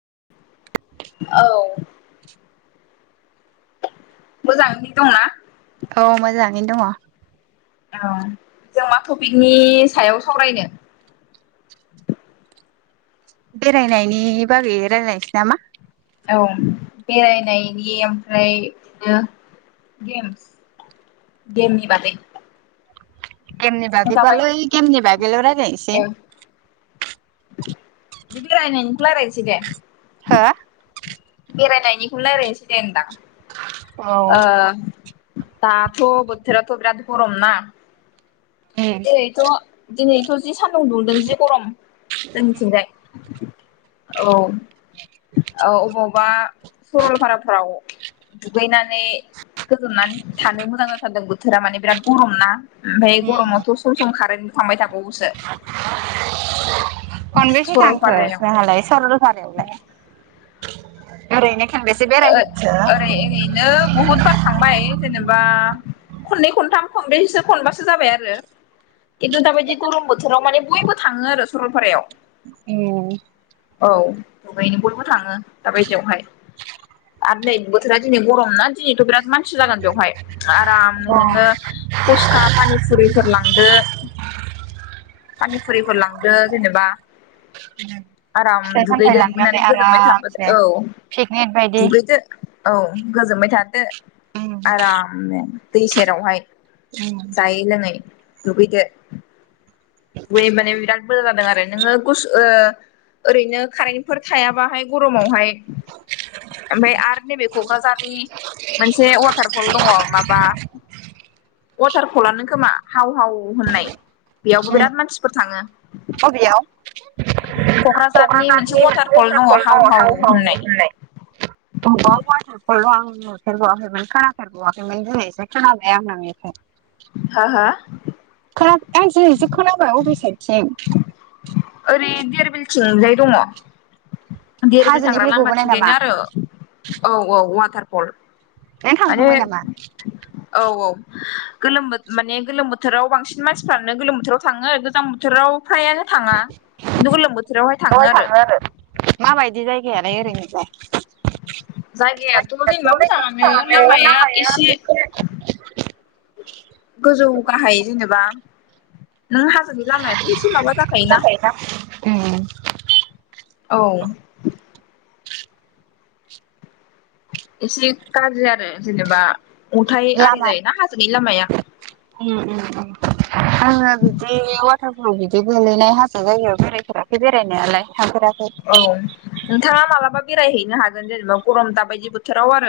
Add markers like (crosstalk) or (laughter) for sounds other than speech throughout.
औ मोजाङैनो दंना औ मोजाङैनो दङ औ जों मा टपिकनि सायाव सावरायनो बेरायनायनि बागै रायज्लायनोसै नामा औ बेरायनायनि ओमफ्राय बिदिनो गेमस गेम नि बागै गेमनि बागै बालाय गेमनि बागैल' रायलायनोसै औ बिदि बेरायनायनिखौ रायलायनोसै दे हो बेरायनायनिखौनो रायलायनो सै दे होनबा ओ- दाथ' बोथोराथ' बिराद गरम ना ए दिनैथ' दिनैथ' जि सान्दुं दुंदों जि गरम जोंनिथिंजाय औ औ अबाव मबा सरलपाराफ्राव दुगैनानै गोजोननानै थानो मोजां जाथारदों बोथोरा माने बिराद गरम ना ओमफ्राय गरमाव सम खारेन्टबो थांबाय थाबावोसो खनबेसे थांखो सरलपारायाव नोहालाय सरलफारायावलाय ओ-ओरै ओरैनो बहुतबार थांबाय जेनेबा बा खननै खनथाम खनब्रै खनबासो जाबाय आरो एथु दाबायदि गरम बोथोराव माने बयबो थाङो आरो सरलपारायाव ए। औ दुगैनो बयबो थाङो दाबायदियावहाय आरो नै बोथोरा दिनै गरम ना दिनैथ' बिराद मानसि जागोन बेवहाय आरामनो बा नोङो फुसखा पानिफुरिफोर लांदो पानिफुरिफोर लांदो जेनेबा फिथाइ आराम सामथाइ दुगैदो लांनानै दुगैनानै गोजोमबाय थाबोदो आरामसे औ पिकनिक बायदि दुगैदो औ गोजोनबाय थादो आरामनो दै सेरावहाय जायै लोङै दुगैदो बे माने बिराद मोजां जादों आरो नोङो गुसु ओ ओरैनो कारेन्टफोर थायाबाहाय गरमावहाय ओमफाय आरो नैबे क'क्राझारनि मोनसे वाटारफल दङो माबा वाटारफलानो खोमा हाव हाव होननाय बेयावबो बिराद मानसिफोर थाङो अबियाव (unintelligible) कक्राझारनि मोनसे वाटारफल दङ हाव हाव होननाय (unintelligible) नुफेरबावाखैमोन खोनाफेरबावयाखै मोन दोनैसो खोनाबाय आं नोंनिफ्राय हो हो खोना आं दिनिसो खोनाबाय अबे साइडथिं ओरै देरबिलथिंजाय दङ देरबिल थांग्रा हाजोनिफ्राय गबोनाय नामा लामाथिंजायनो आरो औ औ वाटारफल नों माने थांखांबाय नामा? औ औ गोलोमो माने गोलोम बोथोराव बांसिन मानसिफ्रानो गोलोम बोथोराव थाङो गोजां बोथोराव फ्रायानो थाङा खिन्थु गोलोम बोथोरावहाय थाङो दहाय आरो लायो जायगायाथ' जेनेबा मोजाङानो (unintelligible) लामाया एसे (unintelligible) गोजौ गाहाय जेनेबा नों हाजोनि लामायाथ' एसे माबा जाखायोना उम औ एसे गाज्रि आरो जेनेबा अन्थाय आरि लामा जायोना हाजोनि लामाया उम उम उम आङो बिदि वाटारफ्राव बिदि गोलैनाय हाजो जायगायाव बेरायफेराखै बेरायनायालाय थांफेराखै। औ नोंथाङा मालाबा बेरायहैनो हागोन जेनेबा गरम दाबायदि बोथोराव आरो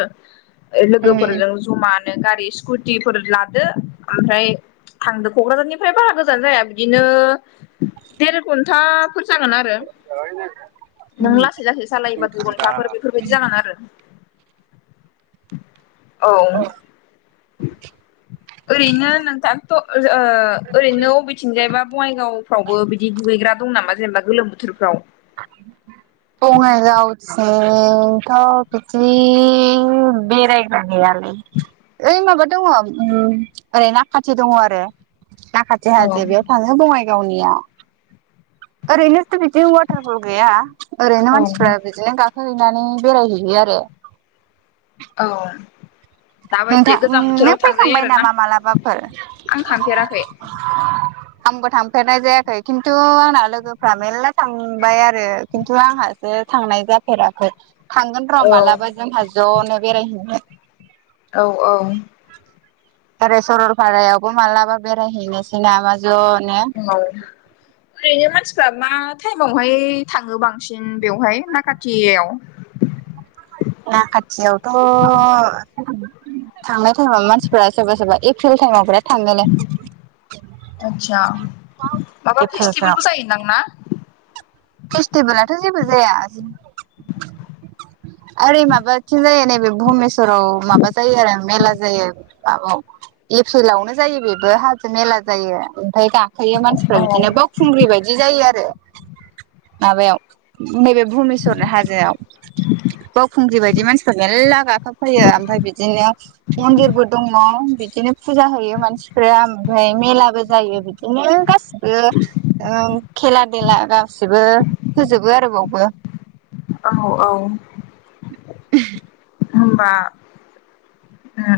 उम लोगोफोरजों जमानो गारि स्कुटिफोर लादो ओमफ्राय थांदो क'क्राझारनिफ्राय बारा गोजान जाया बिदिनो देर घन्टा फोर जागोन आरो नों उम लासै लासै सालायोबा दुइ घन्टाफोर बेफोरबायदि जालाङो आरो औ ओरैनो नोंथां थ' ओ ओरैनो अबेथिंजायबा बङाइगावफ्रावबो बिदि दुगैग्रा दं नामा जेनेबा गोलोम बोथोरफ्राव बंगायगावथिंथ' बिदि बेरायगा गैया ओइ माबा दङ ओरै नाखाथि दङ आरो नाखाथि औ हाजो बेयाव थाङो बङाइगावनियाव ओरैनो ' बिदिनो वाटारफुल गैया ओरैनो औ मानसिफ्रा बिदिनो गा फैनानै बेरायहैयो आरो औ दाबायदि नोंथां गोजां नों बोथोराव थांजायो फैखांबाय आरोना नामा मालाबाफोर आं थांफेराखै (inaudible) आंबो थांफेरनाय जायाखै खिन्थु आंना लोगोफ्रा मेर्ला थांबाय आरो खिन्थु आंहा सो थांनाय जाफेराखै थांगोन र' औ मालाबा जोंहा ज'नो बेरायहैनो औ औ ओरै सरलपारायावबो मालाबा बेरायहैनोसै नामा ज'नो औ ओरैनो मानसिफ्रा मा टाइमावहाय थाङो बांसिन बेवहाय नाखाथियाव (inaudible) ना खाथियावथ' थांनाय टाइमाव मानसिफोरा सोरबा सोरबा एप्रिल टाइमाव बेरात आतसा माबा एप्रिलफ्राव फेस्टिभेलबो जायो दां ना फेस्टिभेलाथ' जेबो जाया आजिम ओरै माबाथिं जायो नैबे भुमेस्राव माबा जायो आरो मेला जायो माबायाव एप्रिलावनो जायो बेबो हाजो मेला जायो ओमफाय गा थायो मानसिफ्रा औ बिदिनो बावखुंग्रि बायदि जायो आरो माबायाव नैबे भुुमेस्र हाजोआव बावखुंग्रि बाय बिदि मानसिफोर मेरला गाखोबफैयो ओमफाय बिदिनो मन्दिरबो दङ बिदिनो फुजा होयो मानसिफोरा ओमफ्राय मेलाबो जायो बिदिनो गासिबो ओ खेला-देला गासिबो गोबो होजोबो आरो बावबो । औ औ। (inaudible) होमबा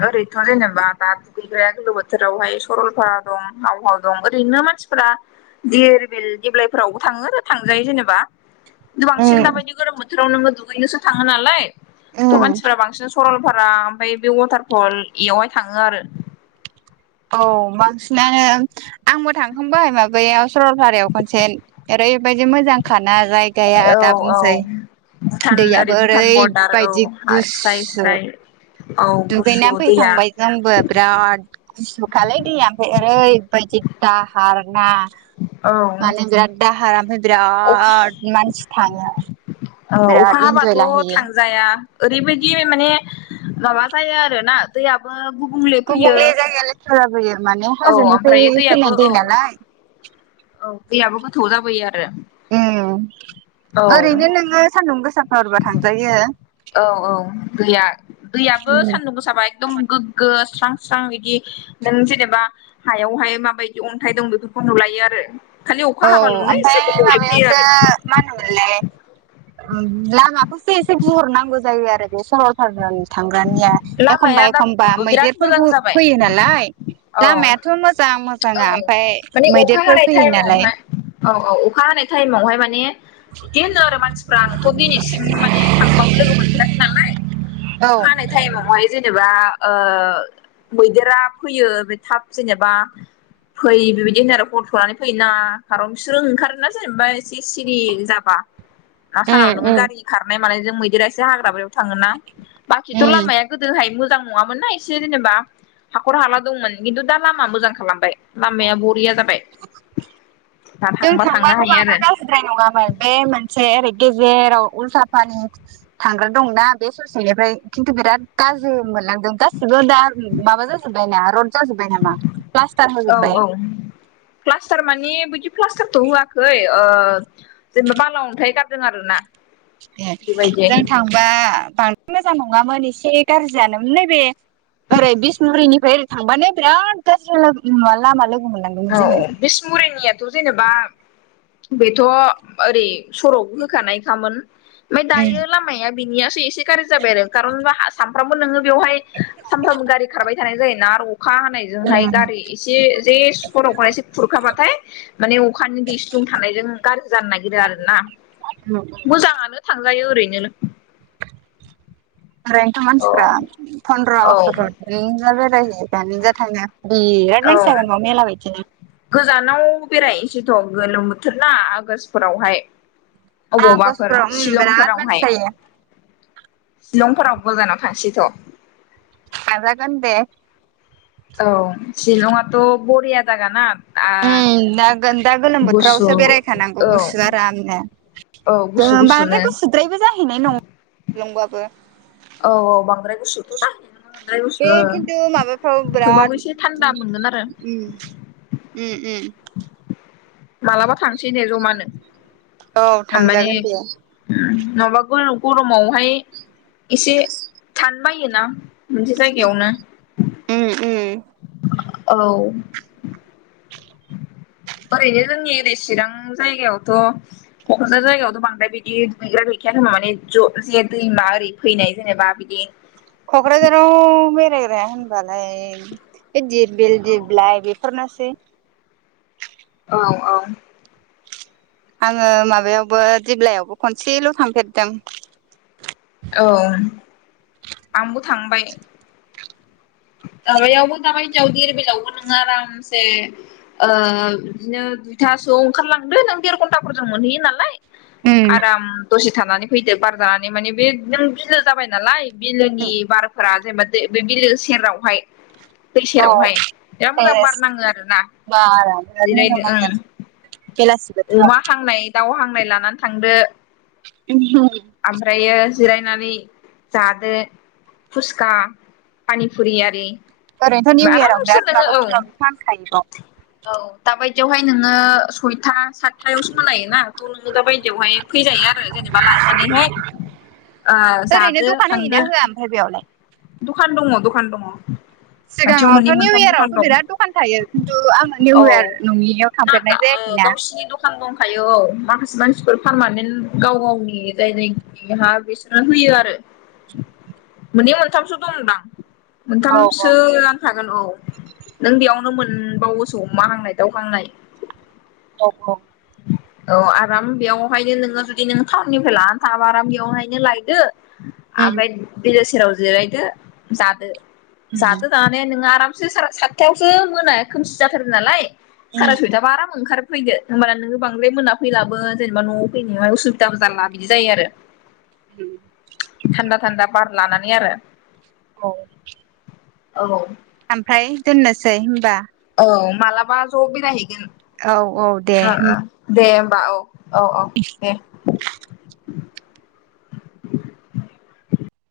ओरैथ' जेनेबा दा दुगैग्राया गोलोम बोथोरावहाय सरलपारा दं, हावहाव दं ओरैनो मान सिफ्रा दिरबिल देब्लायफोरावबो थाङो थांजायो जेनेबा बांसिन उम दाबायदि गोरोम बोथोराव नोङो दुगैनोसो थाङो नालाय थ' उम मानसिफ्रा बांसिन सरलपारा ओमफ्राय बे वाटारफल बेयावहाय थाङो आरो औ बांसिनानो आंबो थांखांबाय माबायाव सरलपारायाव खनसे ओ ओरैबायदि मोजां खा ना जायगाया औ औ दाबुंसै भुटान ओरै दैयाबो ओरैबायदि गुसु जायो। दुगैनानै फैखांबाय जोंबो बिराद गुसथुखालै दैया ओमफ्राय ओरै बायदि दाहार ना माने बिराद दाहार। ओमफ्राय (inaudible) ओ बिराद मानसि थाङो अखा बिराद इन्जय हाबाथ' लाहैयो थांजाया ओरैबायदि माने माबा जायो आरोना दैयाबो गुबुंले जायो लेथ्रा जाबोयो माने औ हाजोनिफ्राय ओमफ्राय दैयाबो फैनाय औ दै नालाय औ दैयाबो गोथौ जाबोयो आरो ए औ ओरैनो नोङो सान्दुं गोसाथारबा थांजायो । औ औ दैया दैयाबो सान्दुं गोसाबा एकदम गोगो स्रां स्रां बिदि नों जेनेबा हायावहाय माबायदि अन्थाइ दं बेफोरखौ नुलायो आरो खालि अखा औ हाबाल'नो एसे ओमफ्राय गुबुंले फैयो माबायावसो, आरो मा होनोमोनलाय? लामाखौसो एसे गिहरनाांगौ जायोग आरो बे सरल फारनि थांग्रानिया एखमबा लामाया दा एखमबा बिराद मैदेर मोजां फोरबो जाबाय फैयो नालाय औ लामायाथ' मोजां औ मोजाङा ओमफाय माने अखा मैदेरफोर हानाय फैयो ना औ । औ अखा हानाय टाइमावहाय माने बिदि होनो आरो मानसिफ्रा आंथ' दिनैसिम माने थांबाबो लोगो मोनफेराखै नालाय औ फैनाय थाइमावहाय जेनेबा बा‌ ओ मैदेरा फैयो थाब जेनेबा फै बिबायदि होनो आरो हर थ'नानै फैयोना खारन बिसोरो ओंखारोना जेनेबा एसे सिरि जाबा । ना सानाव नोङो उम गारि खारनाय मानाय जों मैदेरासो हाग्र बारियाव थाङोन ना बाखिथ' लामाया गोदोहाय मोजां नङामोन ना एसे जेनेबा हाखर हाला दंमोन खिन्थु दा लामा मोजां खालामबाय । लामाया बरिया जाबाय दा जों थांबा थांनो थांबाबो हायो बांद्राय आरो गाज्रिद्राय नङामोन। बे मोनसे ओरै गेजेराव उल्थापानि थांग्रा दंना बे ससेनिफ्राय खिन्थु बिराद गाज्रि मोनलां गासिबो दा माबा जाजोब्बायना र औ औ प्लास्टार माने बिदि प्लासटारथ' होाखै जेनेबा बाला अन्थाय गार ए जों थांबा बां मोजां नङामोन एसे गाज्रि जानोमोन, नैबे‌ ओरै बिसमुरिनिफ्राय ओरै थांबानो बिराद गाज्रि ना लामा लोगो मोनलांदोंमोन औ जोङो। बिसमुरिनियाथ' जेनेबा बेथ' ओरै सर' होखानायखामोन ओमफ्राय दायो लामाया बिनियासो एसे गाज्रि जाबाय आरो कारन सानफ्रामबो नोङो बेवहाय सानफ्रामबो गारि खारबाय थानाय जायोना आरो अ अखा हानायजोंहाय गारि एसे जे (unintelligible) एसे खुरखाबाथाय माने अखानि दै स्लुं थानायजों गाज्रि जानो नागिरो आरो ना मोजाङानो थांजायो ओरैनो। ओरैनोथ' औ मानसिफ्रा फन्द्र' औ आष्टफोराव बेयरायो बेनो जाथायनो औ गोजानाव बेराय जिथ' गोलोम बोथोर ना आगषटफोरावहाय अबावबाफोर आगष्टफ्राव उम बिराद मानसि शिलंफोरावहाय जायो शिलंफोराव गोजानाव थांसैथ'। नाजागोन दे। औ शिलंआथ' बरिया जागाना आ उम नागोन दा गोलोम गुसु बोथोरावसो बेरायखानांगौ औ गुसु आरामनो। औ गुसु गुसुनो बांद्रायखौ सोद्रायबो जाहैनाय नङा नंबाबो औ औ ।बांद्राय गुसुथ' जाखाया बे खिन्थु माबाफ्राव थेवबाबो बिराद एसे थान्दा मोनगोन आरो (unintelligible) उ उम मालाबा थांसै नो जमानो औ माने थांजागोन दे होम नङाबा गल गरमावहाय एसे थान बायोना। मोनसे जायगायावनो उम उम औ। ओरैनो जोंनि ओरै चिरां जायगायावथ' क'क्राझार जायगायावथ' बांद्राय बिदि दुगैग्रा गै खा माने ज' जे दैमा ओरै फैनाय जेनेबा बिदि क'क्राझाराव बेरायग्राया होनबालाय बे दिरबिल औ दिबलाइ बे फोरनासै औ औ आङो माबायावबो दि्ब्लायावबो खनसेल' थांफेरदों औ ओम आंबो थांबाय माबायावबो दाबा हिनजाव दिरबिलावबो नोङो आरामसे ओ बिदिनो दुइथा गासोआव ओंखारलांदो नों देर घनण्टाफोरजों मोनहैयो नालाय। उम आराम दसे थानानै फैदो बार जानानै मानिे बे नों बिलो जाबाय नालाय बिलोनि बारफोरा जेनेबा बे बिलो सेरावहाय दै औ सेरावहाय बिराद मोजां बार पेस नाङो आरोना। बारा बिराद मोजां जिरायदो नांगोन बेलासि ओं अमा बोथोराव हांनाय दाउ हांनाय लानानै थांदो ओमहो ओमफ्रायो जिरायनानै जादो खुसखा पानिफुरि आरि ओरैनोथ' निउ इयाराव आरामसे बिराद नोङो ओ माबाफोर औ माबि फानखायो बाव औ दाबायदियावहाय नोङो बयथा हा हाथायाव सो मोनखायो ना थ' नोङो दा बायदियावहाय फैजायो आरो जेनेबा लायनानैहाय ओ ओरैनो जादो दखान होयोना थांदो । होआ ओमफ्राय बेयावलाय दखान दङ दखान दङ। खाथियाव सिगाङावथ' मोननै निउ मोनथाम दखान इयारावथ' दं बिराद दखान थायो। खिन्थु आङो निउ औ इयार नङियाव ना गा थांफेरनाय जायाखै। गावसिनि दखान दं। थायो औ माखासे मानसिफोर पारमानेन्ट गाव गावनि जायनाखि मा बिसोरनो होयो आरो मोननै मोनथामसो दंदां। औ औ मोनथामसो जान थागोन औ नों बेयाव नो मोनबावोस' अमा हांनाय दाउ हांनाय औ औ। औ आराम बेयावहायनो नोङो जुदि नो टाउननिफ्राय लानानै थाङाबा आराम बेयावहायनो लायदो। उम आमफाय बेलो सेराव जिरायदो जादो उम जादो जाना नै नोङा आराम (unintelligible) सा सातथायावसो मोना खोमसि जाथारो नालाय उम साराय सयथा बा आराम ओखार फैदो होमब्ला नोङो बांद्राय मोना फैलाबो जेनेबा न'आव फैनायावहाय उसुबिदाबो जाला बिदि जायो आरो। उम थान्दा थान्दा बार लानानै आरो । औ। औ । ओमफ्राय दोननोसै होनबा? औ मालाबा ज' बेरायहैगोन औ औ दे र' ओ। दे होमबा औ औ औ दे ।